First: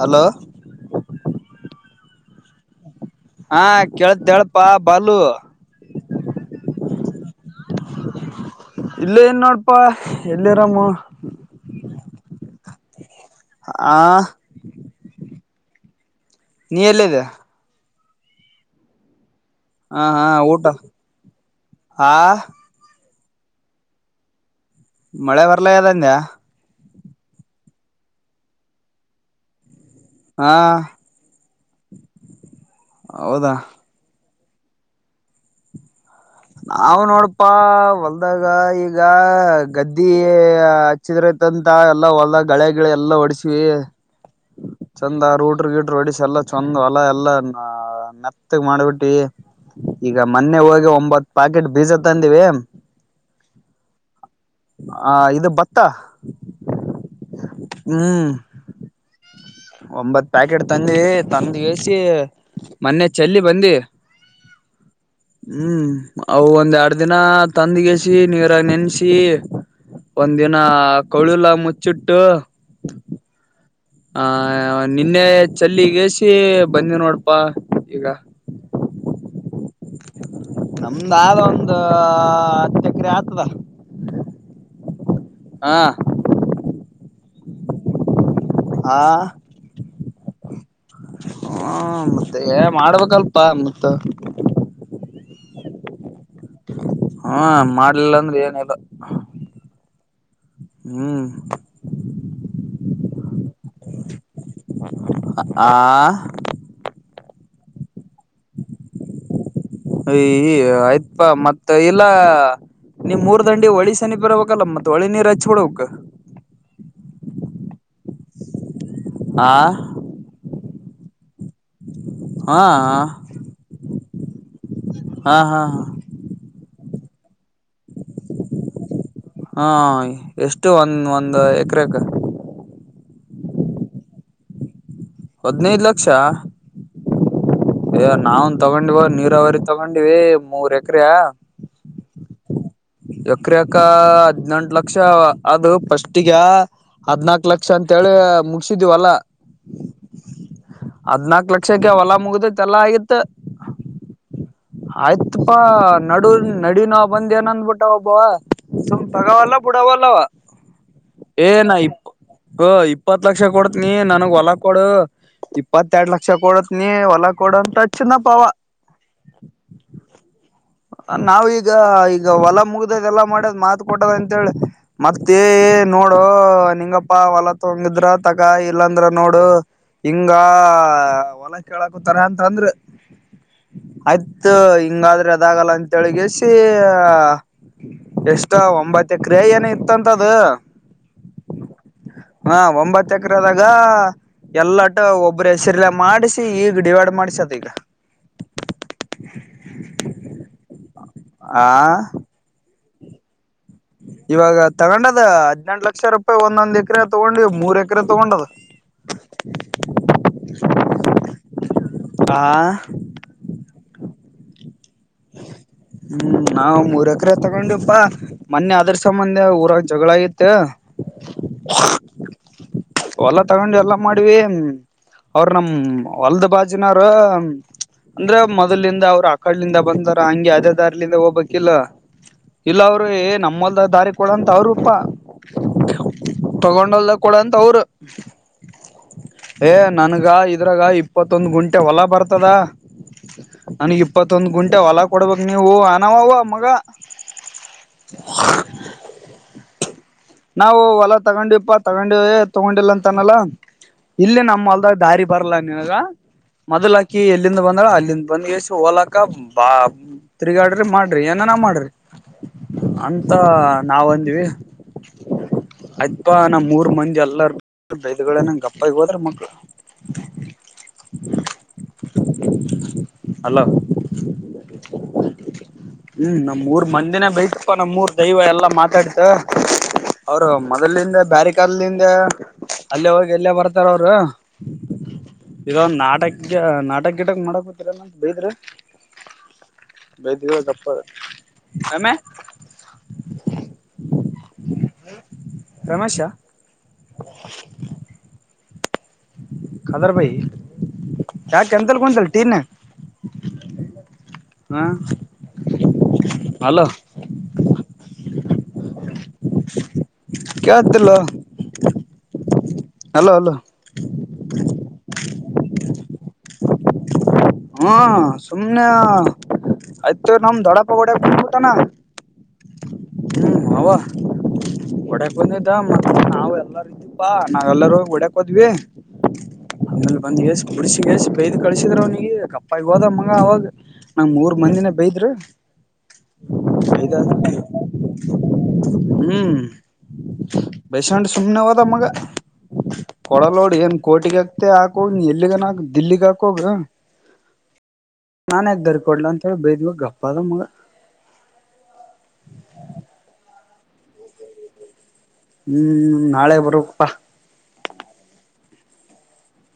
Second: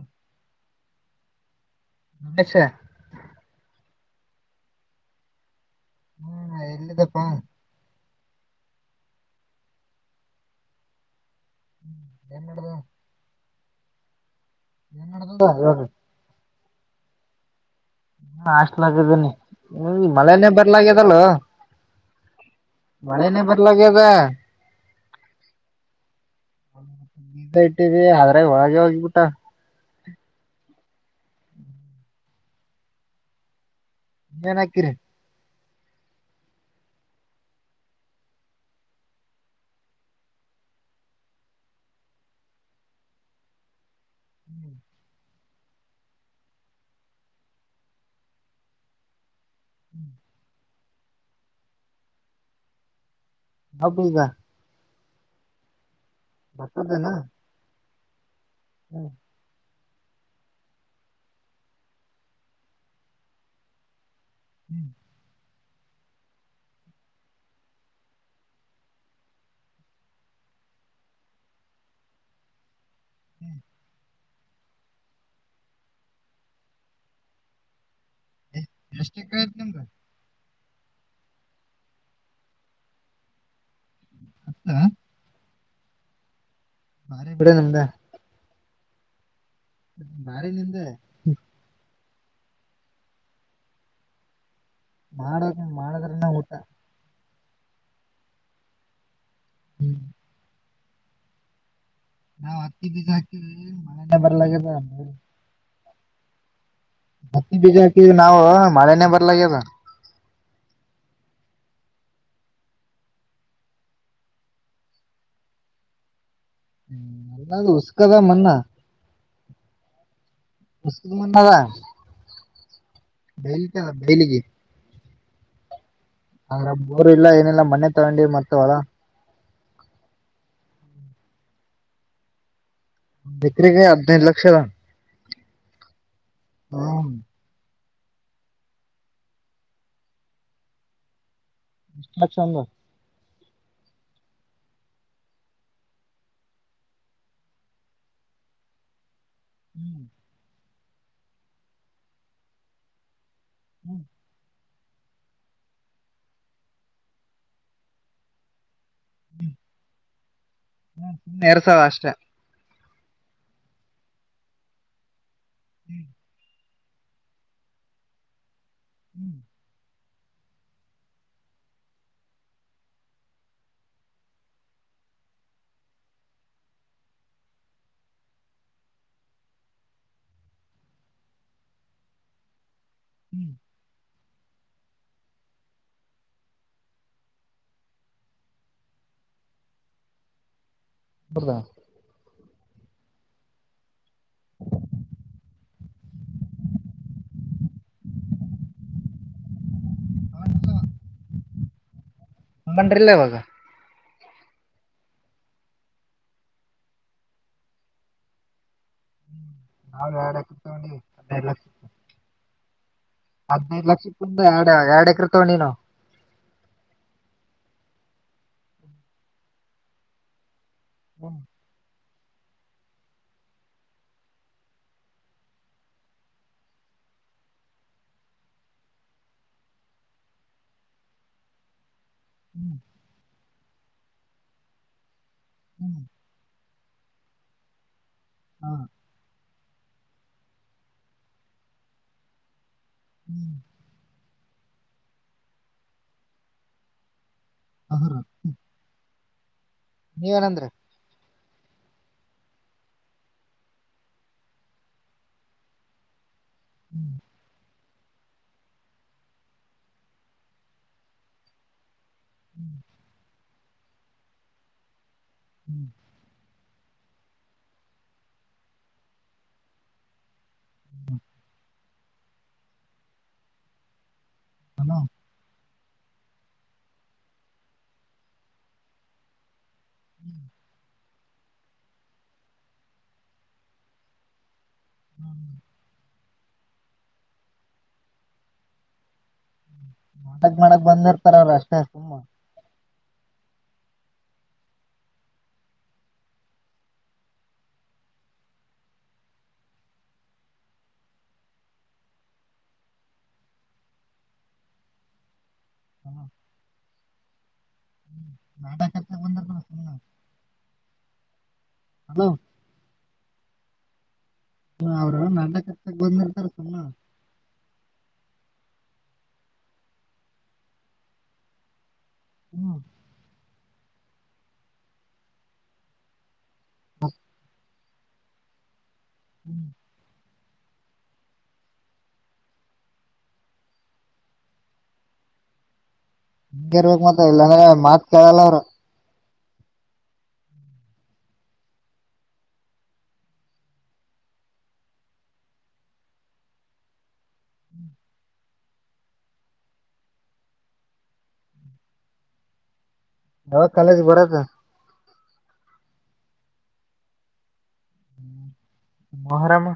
[inaudible] Hello Ayesha ಹಾ ಕೇಳ್ದ ಹೇಳಳ್ಪಾ ಬಾಲು ಹ್ಮ್ ಎಲ್ಲಿದಪ್ಪಾ ಇಲ್ಲ ಏನ್ ನೋಡಪಾ ಎಲ್ಲಿರಾಮ ಹ್ಮ್ ನಡದ ಆ ನ್ ಆರು ನಿಯಲ್ಲೇಾ ಹ ಹಷ್ಟಲಾಗದನನೆ ಹ ಹ್ಮ್ ಹಾ ಮಳೆಯನೇ ಊಟ ಬರ್ಲಾಗ್ಯದಲ್ಲ ಆ ಮಳೆನ ಬದಲಾಗದ ಮಳೆ ಬರ್ಲ ಅದಂದ ಇಟ್ಟಿದಿ ಆದ್ರೆ ಒಳಗೆ ಹೋಗಿಬಿಟ ಹಾ ಹೌದಾ ನಕ್ಕರ ನಾವ್ ನೋಡಪಾ ಹೊಲ್ದಾಗ ಈಗ ಗದ್ದಿ ಹಚ್ಚಿದ್ರೈತಂತ ಎಲ್ಲಾ ಹೊಲ್ದಾಗ ಗಳೆ ಗಿಳ ಎಲ್ಲಾ ಹೊಡಸ್ವಿ ಚಂದ ರೋಡ್ ಗಿಡ್ರ ಗಿಡರು ಹೊಡಿಸ ಎಲ್ಲ ಚಂದ್ ಹೊಲ ಎಲ್ಲಾ ನೆತ್ತಗ್ ಮಾಡ್ಬಿಟ್ಟಿ ಈಗ ಮೊನ್ನೆ ಹೋಗ್ ಒಂಬತ್ತು ಪಾಕೆಟ್ ಬೀಜ ತಂದವಿ ಎ ಹೌಬ ಈಗ ಹ ಇದು ಭತ್ತ ಹ್ಮ್ ಹ್ಮ ಒಂಬತ್ ಪ್ಯಾಕೆಟ್ ತಂದಿ ತಂದಗಸಿ ಮೊನ್ನೆ ಚಲ್ಲಿ ಬಂದಿ ಹ್ಮ್ [inaudible] ಹ್ಮ್ ಅವು ಒಂದ್ ಎರಡ್ ದಿನ ತಂದಗಸಿ ನೀರಾಗ ನೆನ್ಸಿ ಒಂದಿನ ಕಳುಲ್ಲ ಮುಚ್ಚಿಟ್ಟು ಹ್ಮ್ [inaudible] ಆ ನಿನ್ನೆ ಚಲ್ಲಿಗಸಿ ಬಂದಿ ನೋಡಪಾ ಈಗ ಎ್ ಎಷ್ಟ ಎಕ ಆತನ್್ರ ನಮ್ದ ಆದ ಒಂದ ಹತ್ತು ಎಕರೆ ಆತದ ಹಾಂ ಬಾರಿ ಬಿಡ ನಿಂದೆ ಹಾ ಬಾರಿ ನಿಂದೆ ಹ್ಮ ಮತ್ತೆ ಮಾಡ್ಬೇಕಲ್ಪ ಮತ್ ಮಾಡ ಮಾಡ [inaudible] ಹ್ಮ ಮಾಡ್ಲಿಲ್ಲ ಅಂದ್ರೆ ಏನಲ್ಲ ಹ್ಮ್ [inaudible] ಹ್ಮ್ ನಾವ್ ಹತ್ತಿ ಬೀಜ ಹಾಕಿದ್ರಿ ಮನಗೆ ಬರ್ಲಗೆದೇ ವಾ [inaudible] ಹತ್ತಿ ಬೀಜ ಹಾಕಿದ ನಾವು ಮಳೆನೇ ಬ ಈ ಆಯ್ತ್ಪಾ ಮತ್ ಮ ಇಲ್ಲಾ ನಿಮ್ ಮೂರ್ ದಂಡಿ ಹೊಳಿ ಸನಿ ಬರ್ಬೇಕಲ್ಲ ಮತ್ತತ್ ಒಳಿ ನೀರು ಹಚ್ ಬಿಡ್ ಅವ್ಕ್ ಹ್ಮ ನಲ್ಲ ಉಸ್ಕದ ಮನ್ನಾ ಆ ಮು ಭಾವ [unintelligible] ಹಾ ಬೇಲಕ್ಕೆ ಬೇಲಿಗೆ ಹಾ ಹಾ ಹಾ ಬೋರ್ ಇಲ್ಲ ಏನಿಲ್ಲ ಮನೆೆ ತಗೊಂಡಿ ಮರ್ತವಳ ಹಾ ಎಷ್ಟು ಒಂದ ಒಂದ್ ಎಕರೆಕ್ ಎಕ್ಕರೆಗೆ ಹದಿನೈದು ಲಕ್ಷದ ಹದ್ನೈದು ಲಕ್ಷ ಅಯ ನಾವನ್ ತಗೊಂಡಿವ ನೀರಾವರಿ ತಗೊಂಡಿವ ಮೂರ್ ಎಕ್ರೆಯ ಅ ಚಂದ ಎಕ್ರ ಯಕ ಹದ್ನೆೆಂಟ ಲಕ್ಷ ಅದು ಪಫಸ್ಟಗ ಹದ್ನಾಕ್ ಲಕ್ಷ ಅಂತೇಳಿ ಮುಗಸಿದೀವಲ್ಲ ಹ್ಮ್ ಹದ್ನಾಕ ಲಕ್ಷಕ್ಕೆ ಹೊಲ ಮುಗ್ದತ್ ಎಲ್ಲಾ ಆಗಿತ್ತು ಹ್ಮ್ ಆಯ್ತಪಾ ನಡು ನಡಿನ ಬಂದೇಏನಂದ್ಬಿಟ್ಟ ಒಬ್ಬವ ಸುಮ್ ತಗಾವಲ್ಲ ಬುಡವ ಅಲ್ಲವ ಏ ಎರಡ್ ನ ಸಾವಿರ ಹ ಇ ಅಷ್ಟೇ ಇಪ್ಪತ್ ಲಕ್ಷ ಕೊಡ್ತನಿ ನನಗ್ ಹೊಲ ಕೊಡು ಇಪ್ಪತ್ತೆರಡು ಲಕ್ಷ ಕೊಡ ನೀ ಹೊಲ ಕೊೂಡ ಅಂತ ಅಚ್ಚಂದ ಪವ ಹ್ಮ್ ನಾವೀಗ ಈಗ ಹೊಲ ಮುಗ್ದದ ಎಲ್ಲಾ ಮಾಡದ್ ಮಾತ ಕೊಟ್ಟದ ಅಂತೇಳ ಮತ್ತೇ ನೋಡು ನಿಂಗಪ್ಪಾ ಹೊಲ ತಂಗಿದ್ರ ತಗ ಇಲ್ಲಾಂದ್ರ ನೋಡು ಹಿಂಗ ಹೊಲ ಕೇಳಕತಾರ ಅಂತ ಅಂದ್ರ ಹ್ಮ್ ಅದ್ ಇತ್ತು ಹಿಂಗಾದ್ರೆ ಅದಾಗಲ್ಲ ಅಂತಳ್ಗಿಸಿ ಎಷ್ಟ ಒಂಬತ್ತ ಕ್ರಿಯ ಏನ ಇತ್ತಂತದ ಅಬ್ರದಾ ಹಾ ಒಂಬತ್ತ ಎಕರೆದಾಗ ಎಲ್ಲಟ ಒಬ್ಬ್ರ ಹೆಸರುಲ್ಲ ಮಾಡ್ಿಸಿಿ ಈಗ ಡಿವೈಡ್ ಮಾಡ್ಸ ಅದ ಈಗ ಆ ಹಂಗೊಂಡ್ರಿಲ್ಲ ಇವಾಗ ಇವಾಗ ತಗೊಂಡದ ಹದ್ನೆೆಂಟ ಲಕ್ಷ ರೂಪಾಯಿ ಒಂದೊಂದ್ ಎಕ್ರ ತಗೊಂಡು ಮೂರ್ ಎಕರೆ ತಗೊಂಡದ ನಾವ್ ಎರಡ್ ಸಿತಗಿ ಅೆಡ್ ಲ ಸಿತ ಹಾ ಹದಿನೈದು ಲಕ್ಷಕ್ಕಿಂದಡ್ ಹ್ಮ್ ನಾವವು ಮೂರಕರೆ ತಗೊಂಡು ಪ್ಪಾ ಮೊನ್ನೆ ಅದ್ರ ಸಂಬಂಧ ಊರಾಗ ಜಗಳಾಗಿತ್ತು ಹ ಹೊಲ್ಲ ತಗೊಂಡು ಎಲ್ಲಾ ಮಾಡ್ವಿ ಅವ್ರ ನಮ ಹೊಲದ ಬಾಜಿನಾರ ಅಂದ್ರ ಮೊದ್ಲಿಂದ ಅವರು ಆ ಕಡ್ಲಿಂದ ಬಂದಾರ ಹಂಗೆ ಅದೇ ದಾರ್ಲಿಂದ ಹೋಗ್ಬೇಕಕ್ಿಲ್ಲ ಇಲ್ಲ ಅವರು ಏ ನಮ್ಮ ಲ್ದಾಗ ದಾರಿ ಕೊಡಂತ ಅವರುೂಪ್ಪಾ ಹ್ಮ್ ತಗೊಂಡಲ್ದ ಕೂಡ ಅಂತ ಅವ್ರು ಹಾ ಏ ನನಗೆ ಇದ್ರಾಗ ಇಪ್ಪತ್ತೊಂದು ಗುಂಟೆ ಹೊಲ ಬರ್ತದ ನಾನ ಇಪ್ಪತ್ತು ಮತ್ತೊಂದು್ ಗಂಟೆ ಹೊಲ ಕೊಡ್ಬೇಕಕ್ ನೀವು ಅನವು ಮಗ ಹ ರ ಹ್ಮ ನಾವು ಹೊಲ ತಗೊಂಡುಪ್ಪಾ ತಗೊಂಡೇ ತಗೊಂಡಿಲ್ಲಂತನಲ್ಲ ಇಲ್ಲೇ ನಮ್ಮ ಅಲ್ದಾಗ ದಾರಿ ಬರಲ್ಲ ನಿಿನಗ ಮೊದ್ ಹಾಕಿ ಎಲ್ಲಿಂದ ಬಂದಳ ಅಲ್ಲಿ ಇಲ್ಲಿಂದ ಬಂದ್ ಎಷ್ಟ ಹೋಲಕ್ಕ ಬಾ ತಿರುಗಾಡ್ರಿ ಮಾಡ್ರಿ ಏನನ ಮಾಡ್ರಿ ಅ ಮತ್ತ ನಾವ ಅಂದೀವಿ ಅಧ್ವಾಾನ ಮೂರು ಮಂಜ ಅಲ್ಲ ಬೈದ ನಂಗಗೆ ಅಪ್ಪಗ ಹೋದ್ರ ಮಕ್ಕಳು ಅಲ ಹಲೋ ಹ್ಮ್ ನಮ್ಮ್ೂರ್ ಮಂದಿನ ಬೈತಪ್ಪಾ ನಮ್ಮೂರ್ ದೈವ ಎಲ್ಲಾ ಮಾತಾಡತ ಅವರು ಮೊದಲಿಂದ ಬ್ಯಾರಿಕರ್ದಿಂದ ಅಲ್ಲೇ ಹೋಗಿ ಎಲ್ಲೇ ಬರ್ತಾರ ಅವರು ಇದೊಂದು ನಾಟಕ ಈಗ ನಾಟಕ ಗಿಟಕ್ ಮಾಡಕ್ ಗೊತ್ತರ ನ ಬೈದ್ರೆ ಮಾಡಗ್ ಮಾಡಕ್ ಬಂದಿರ್ತಾರ್ರ ಅಷ್ಟೇ ರಮೆ ತುಂಬಾ ರಮೇಶ ಹ್ಮ್ಮ್. ಕದರ ಭಾಯ ಯಾ ಕೆಂತಲ್ಲ ಕುಂತಲ್ಲ ತೀರ್ನ ಹಾ ಹಲೋ ಹ ್ಮ ನಾಟಕ ಬಂದ ಕೇಳತಿಲ್ಲ ಹಲೋ ಅಲೋ ಅಲೋ ಹ ಹ್ಮ ಅವ್ರ ನಟ ಕರ್ತ ಬಂದ್ಿರ್ತಾರೆ ಸುಮಮ್ಮ ಹ್ಮ ಸುಮ್ನೆ ಆಯ್ತು ನಮ ದೊಡಪಗೋಡೆ ಬಂದ್ಬಟಾನ ಹ್ಮ್ ಹ್ಮ್ ಅವ ಒಡಕ್ ಬಂದಿದ್ದ ಮ ನ ಎಲ್ಲ ಇದ್ದಪ್ಪಾ ನಾವ ಎಲ್ಲರೂ ಗುಡಾ ಕದೆ ಹ ಒಂದ್ ಎೇಸ್ ಕುುಡ್ಸಿ ೇಸ್ ಬೈಯ್ದ್ ಕಳಸಿದ್ರ ಅವ್ನಿಗೆ ಕಪ್ಪಗ್ ಹೋದಮ್ಮಂಗ ಅವಾಗ ನಂಗ್ ಮೂರ್ ಮಂದಿನ ಬೈದ್ರ ನಂಗಗೆ ಇರ್ಬೇಕ ಮಾತ್ರ ಇಲ್ಲ ಅಂದ್ರೆ ಮಾತ್ ಕಲ್ಲರ ಹ್ಮ್ ಬಸ್ಂಡ ಸುಮ್ನೆ ಹದ ಮಗ ಕೊಡಲ್ಲ ನೋಡಿ ಏನ್ ಕೋಟಿಗ ಹಕ್ತೆ ಹಾಕೋಗ ಎಲ್ಲಿಗಾನ ದಿಲ್ಲಿಗ್ ಹಾಕೋಗ ನಾನ್ಯಕ ದರಿಕಡ್ಲ ಅಂತ ಹೇಳಿ ಬೈದ್ವಾಗ ಗಪ್ಪ ಅದ ಮಗ ಯಾವಾಗ ಕಾಲೇಜ್ ಬರದು ಹ್ಮ್ ನಾಳೆ ಬರಪ್ಪಾ ಮಹರಾಮ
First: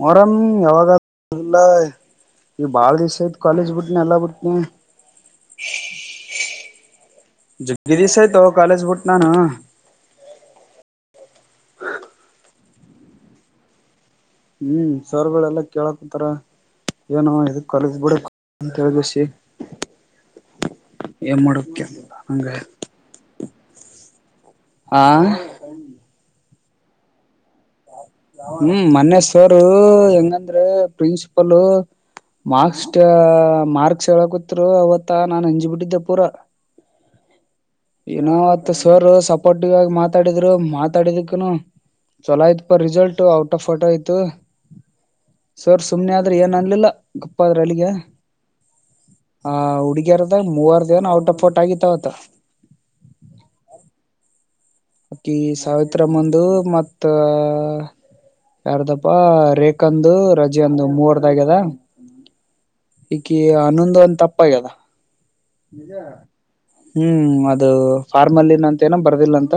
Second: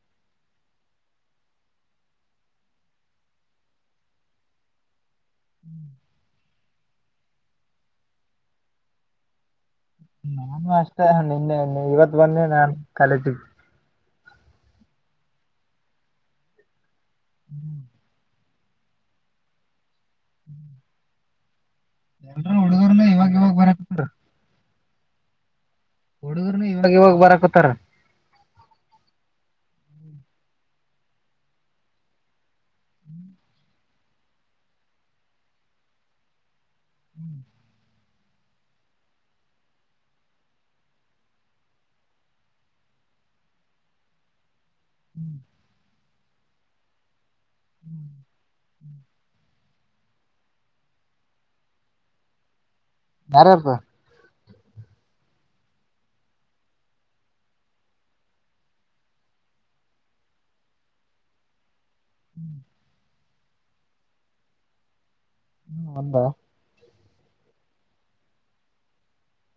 ಮೊರಂ ಯಾವಾಗಲ್ಲ ಈಗ ಬಾಳ ದಿವ್ ಐತ್ ಕಾಲೇಜ್ ಬಿಟ್ನಿ ಎಲ್ಲಾ ಬಿಟ್ನಿ ಹ್ಮ್ ಜ ಗಿರಿ ಸಹ ತ ಕಾಾಲಜ ಬುಟ್ ನಾನ ನಾನು ಅಷ್ಟೇ ನಿನ್ನೆ ಇವತ್ ಬನ್ನಿ ನಾು ಕಲಟಿ ಹ್ಮ್ ಸರ್ಗಳೆಲ್ಲ ಕೇಳಕ್ತಾರ ಏನು ಇದ ಕಾಲೇಜ ಬಿಡು ಅಂತ ದಸ್ಯ ಹ್ಮ್ ಎ ಮಕ್ಯ ಅಂಗೆ ಇವಾಗ ಇವಾಗ ಬರಕತ್ತಾರ ಆಾ ಹುಡುರ್ ಇವಾಗ ಇವಾಗ ಬರಕತಾರ ಹ್ಮ ಮನ್ನ್ವರ್ ಹೆಂಗಂದ್ರೆ ಪ್ರಿನ್ಸಿಪಲ್ ಮಾರ್ಕ್ಸ್ಟ್ ಮಾರ್ಕ್ ಹೇಳಕೂತ್ರು ಅವತ್ತಾ ನಾನನ್ ಹಂಜಿ ಬಿಟ್ಟಿದ್ದೆ ಪೂರಾ ಏನೋ ಆತ್ ಸರ್ ಸಪೋರ್ಟಿವ್ ಆಗಿ ಮಾತಾಡಿದ್ರು ಮಾತಾಡಿದಕ್ಕನು ಚೊಲೋ ಆಯ್ತ್ ಪ ರಿಸಲ್ಟ್ ಔಟ್ ಆಫ್ ಟ ಆಯ್ತು ಸರ್ಸ ಸುಮ್ನೆ ಆದ್ರೆ ಏನ ಆಗ್ಲಿಲ್ಲ ಅಪ್ಪದ್ರ ಅಲ್ಲಿಗೆ ಆ ಹುಡುಗ್ಯರ್ದಾಗ ಮೂವರ್ ದೇವನ ಔಟ್ ಆಫ್ ೋರ್ಟ್ ಆಗಿತ್ವತ್ತ ಯಾರ ಇಪ ಅಕಿ ಸಾವಿತ್ರಾಮಂದು ಮತ್ತ ಯಾರ್ದಪ್ಪ ರೇಖಂದು ರಜೆ ಅಂದು ಮೂವರ್ದಾಗ್ಯದ ಹ್ಮ್ ಈಕ ಹನ್ನೊಂದು ಒಂದ ತಪ್ಪಾಗ್ಯದ ನಿಜಾ ಒಂದ ಹ್ಮ್ ಅದು ಫಾರ್ಮಲ್ಲಿನ ಅಂತ ಏನ ಬರ್ದಿಲ್ಲ ಅಂತ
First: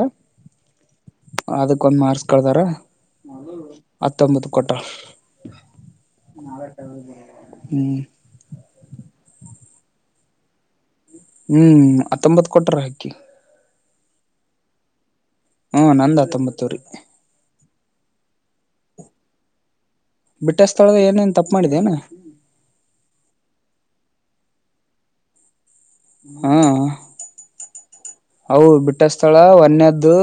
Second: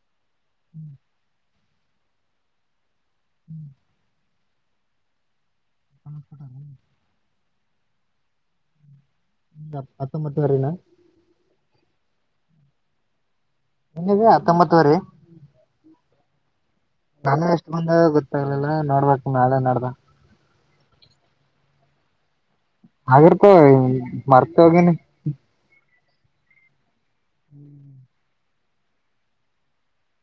ಹ್ಮ್ ಅದಕ್ಕ ಒಂದ್ ಮಾರ್ಸ್ ಕಳದಾರ ಅ ಹತ್ತೊಂಬತ್ತು ಕೊಟ್ಟ ನಾಳೆಟ ಹ್ಮ್ ಹ ಪತ್ತೊಂಬತ್ತು ವರೆನ ಹ್ಮ್ ಹತ್ತೊಂಬತ್ ಕೊಟ್ರ ಹಕ್ಕಿ ನಿನ್ನಿದೆ ಹತ್ತೊಂಬತ್ತುವರಿ ಹ ನಂದ ತೊಂಬತ್ತೂರಿ ನಳೆ ಎಷ್ಟು ಬಂದ ಗೊತ್ತಾಗ್ಲಿಲ್ಲ ನೋಡ್ಬೇಕಕ್ ನಾಳೆ ನೋಡ್ದ ಬಿಟ್ಟೆ ಸ್ಥಳದ ಏನೇನ್ ತಪ್ಪು ಮಾಡಿದೆನಾ ಹಾಗಿರ್ತ ಮರ್ತ ಹೋಗೇನೆ ಹಾ ಹ್ಮ್ ಹೌ ಬಿಟ್ಟಸ್ಥಳ ಒನ್ಯದ್ದು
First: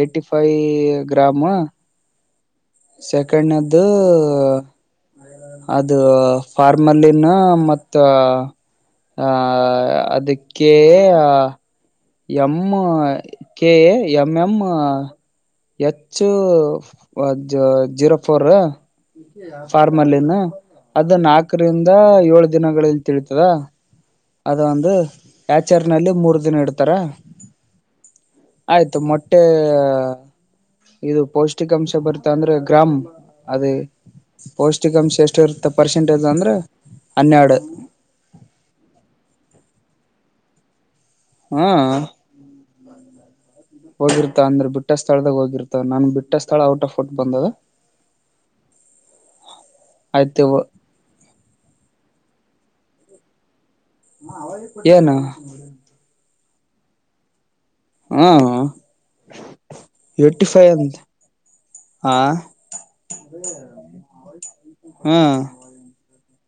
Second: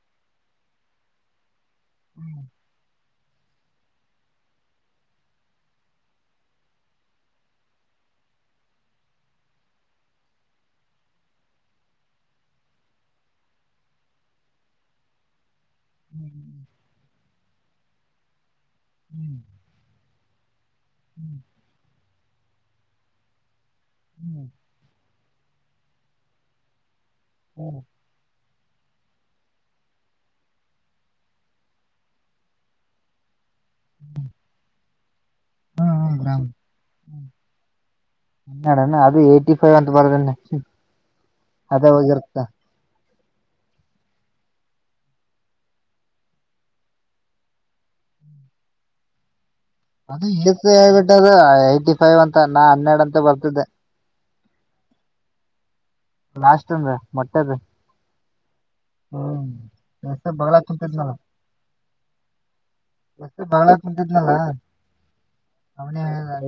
ಏ್ಟಿ ಫೈವ ಗ್ರಾಮ್ ಹ್ಮ್ ಸೆಕೆಂಡ್ದ್ದು ಅದು ಫಾರ್ಮಲ್ಲಿನ ಮ ಆ ಅದಕ್ಕೆ ಎಂ ಕೆೇ ಎಂ ಎಂ ಹೆಚ್ಚು ಒ ಜೀರೋ ಫೋರ್ ಫಾರ್ಮ ಅಲ್ಲಿನ ಹ ಅದು ನಾಲ್ಕರಿಂದ ಏಳು ದಿನಗಳಲ್ಲಿ ತಿಳತದಾ ಅದು ಒಂದು ಆಚಾರಲ್ಲಿ ಮೂರು ದಿನ ಇೆ ತ್ತರ ಹ್ಮ್ ಆಯ್ತು ಮೊಟ್ಟೆ ಇದು ಪೌಷ್ಟಿಕಾಂಶ ಬರ್ತಾ ಅಂದ್ರೆ ಗ್ರಾಮ್ ಅದೇಷ ೇ ಪರ್ಸೆಂಟೇಜ್ ಅಂದ್ರೆ ಹನ್ನೆರಡು ಸ ಆಂತ ಬದನೆ ಹಾ ಅದೇ ಹೋಗಿರ್ತಾ ಹೋಗಿರ್ತ ಅಂದ್ರೆ ಬಿಟ್ಟ ಸ್ಥಳದಾಗ ಹೋಗಿರ್ತ ನಾನ ಬಿಟ್ಟ ಸ್ಥಳ ಔಟ್ ಆಫ್ ಫಟ್ ಬಂದದ ಅದ ಆಯ್ತು ಹೇಳ್ಬಿಟ್ಟ ಅದ ಐಟಿ ಫೈವ್ ಅಂತ ನಾ ಹನ್ನೆರಡು ಅಂತ ಬರ್ತಿದ್ದೆ ಏನು ಲಾಸ್ಟ್ಂದ ಮೊಟ್ಟೆದ ಹಾ ಹ್ಮ್ ಎಷ್ಟ ಏಟಿ ಬಳ ಫೈವ್ ಅಂತ ಕುಂತಿದ್ನಲ್ಲ ಆ ಎಷ್ಟ ಬಳ ಕುಂಂತಿದ್ನಲ್ಲ ಹಾ ಅವನ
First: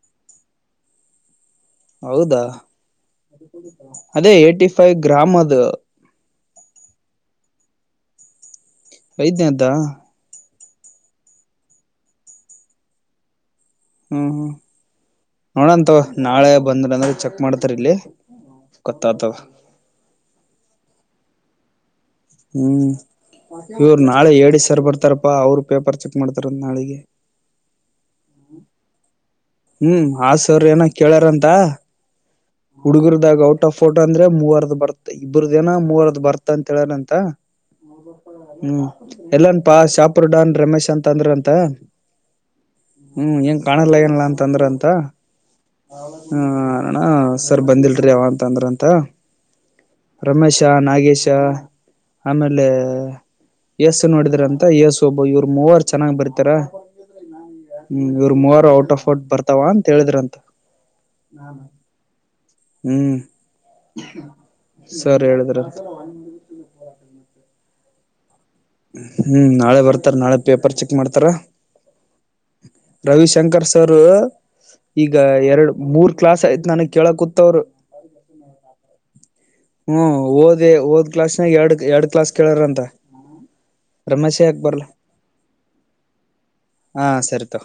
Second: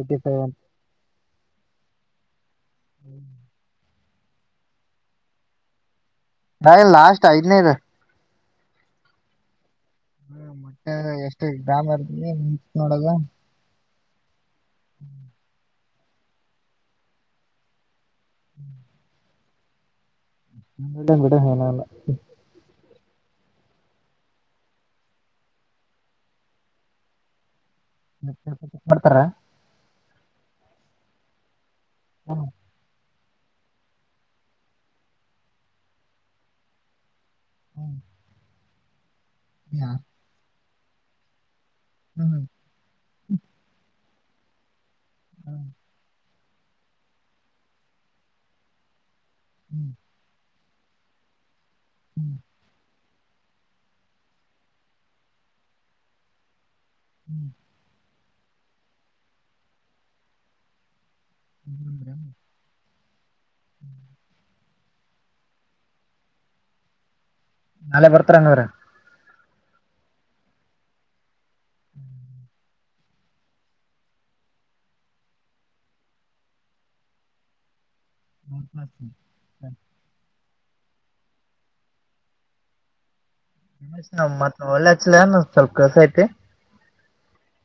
ಯ್ಟಿ ಸೆವೆನ್ ಹೌದಾ ಅದೇ ಏ್ಟಿ ಫೈವ್ ಗ್ರಾಮ್ ಅದ ನ ಲಾಸ್ಟ್ ಆಯದನರ ವಐದ್ಯ ಅ್ದ ಮಟ್ಟೆ ಎಷ್ಟು ಗ್ರಾಮ ಇರ್ತಿ ನೋಡದ ಹ್ಮ ಹ್ಮ ಹ್ಮ ನೋಡಂತ ನಾಳೆ ಬಂದ್ರ ಅಂದ್ರೆ ಚೆಕ್ ಮಾಡ್ತಾರ ಇಲ್ಲಿ ಕತ್ತತ ನ್ ಕೂಡ ಹನಲ್ಲ ಹ್ಮ್ ಇವ್ರು ನಾಳೆ ಎ ಸರ್ ಬರ್ತಾರಪ್ಪಾ ಅವ್ರು ಪೇಪರ್ ಚೆಕ್ ಮಾಡ್ತಾರ ನಾಳಿಗೆ ಸ್ವಲ್ಪ ಮಾಡ್ತಾರ ಹ್ಮ್ ಆಸ ಅವ್ರ ಏನ ಕೇಳ್ಯಾರಂತ ಹುಡುಗುರು ಇದಾಗ ಔಟ್ ಆಫ್ ಫೋಟೋ ಅಂದ್ರೆ ಮೂವರದ ಬರ್ತ ಇಬ್್ರದೇನ ಮೂವರದ ಬರ್ತ ಅಂತ ಹೇಳೇನ ಅಂತ ಹ ಹ್ಮ್ ಎಲ್ಲನ್ ಪಾ ಸಾಪಡಡಾನ್ ರಮೇಶ್ ಂತ ಅಂದ್ರ ಅಂತ ಹ್ಮ್ ಂಗ ಕಾಣಲ್ಲ ಏನಲ್ಲ ತಂದ್ರಂತ ಹ ಹಾ ಅಣ ಸರ್ ಬಂದಿಲ್ರಿ ಯಾವ ಅಂತ ಅಂದ್ರಂತ ರಮೇಶ್ ಶ ನಾಗೇಶಾ ಆಮೇಲೆ ಯಸು ನೋಡಿದ್ರ ಅಂತ ಯಸು ಒಬ್ಬ ಇವ್ರ ಮೂವಾರ ಚೆನ್ನಾಗ್ ಬರ್ತಾರ ಹ್ಮ್ ಇ ಮೂವರು ಔಟ್ ಆಫ್ ಬರ್ತಾವ ಅಂತ ಹೇಳಿದ್ರಂತ ಹ್ಮ್ ಹ ಸರಿ ಹೇಳಿದ್ರ ನಾಳೆ ಬರ್ತ ಪತ್ರನ್ನುವರೆ ಹ್ಮ್ ನಾಳೆ ಬರ್ತಾರ ನಾಳೆ ಪೇಪರ್ ಚೆಕ್ ಮಾಡ್ತಾರ ಹ್ಮ್ ರವಿಶಂಕರ್ ಸರ್ ಈಗ ಎರಡು ಮೂರ್ ಕ್ಲಾಸ್ ಯ್ತ್ು ನನಗ್ ಕೇಳ ಕೂತ್ವರು ಹ್ಮ್ಲ ಸರಿ ಇೇ ಹಓದ್ ಕ್ಲಾಸ್ ನ ಎರಡ್ ಎರಡ್ ಕ್ಲಾಸ್ ಕೇಳಾರ ಅಂತ ನಮ ನ ಮತ್ತ ಒಳ್ಳೆ ಆಚಲ ಏ ಸ್ವಲ್ಪ ಕೆಲಸ ಐತಿ ಹ ಸರಿತೋ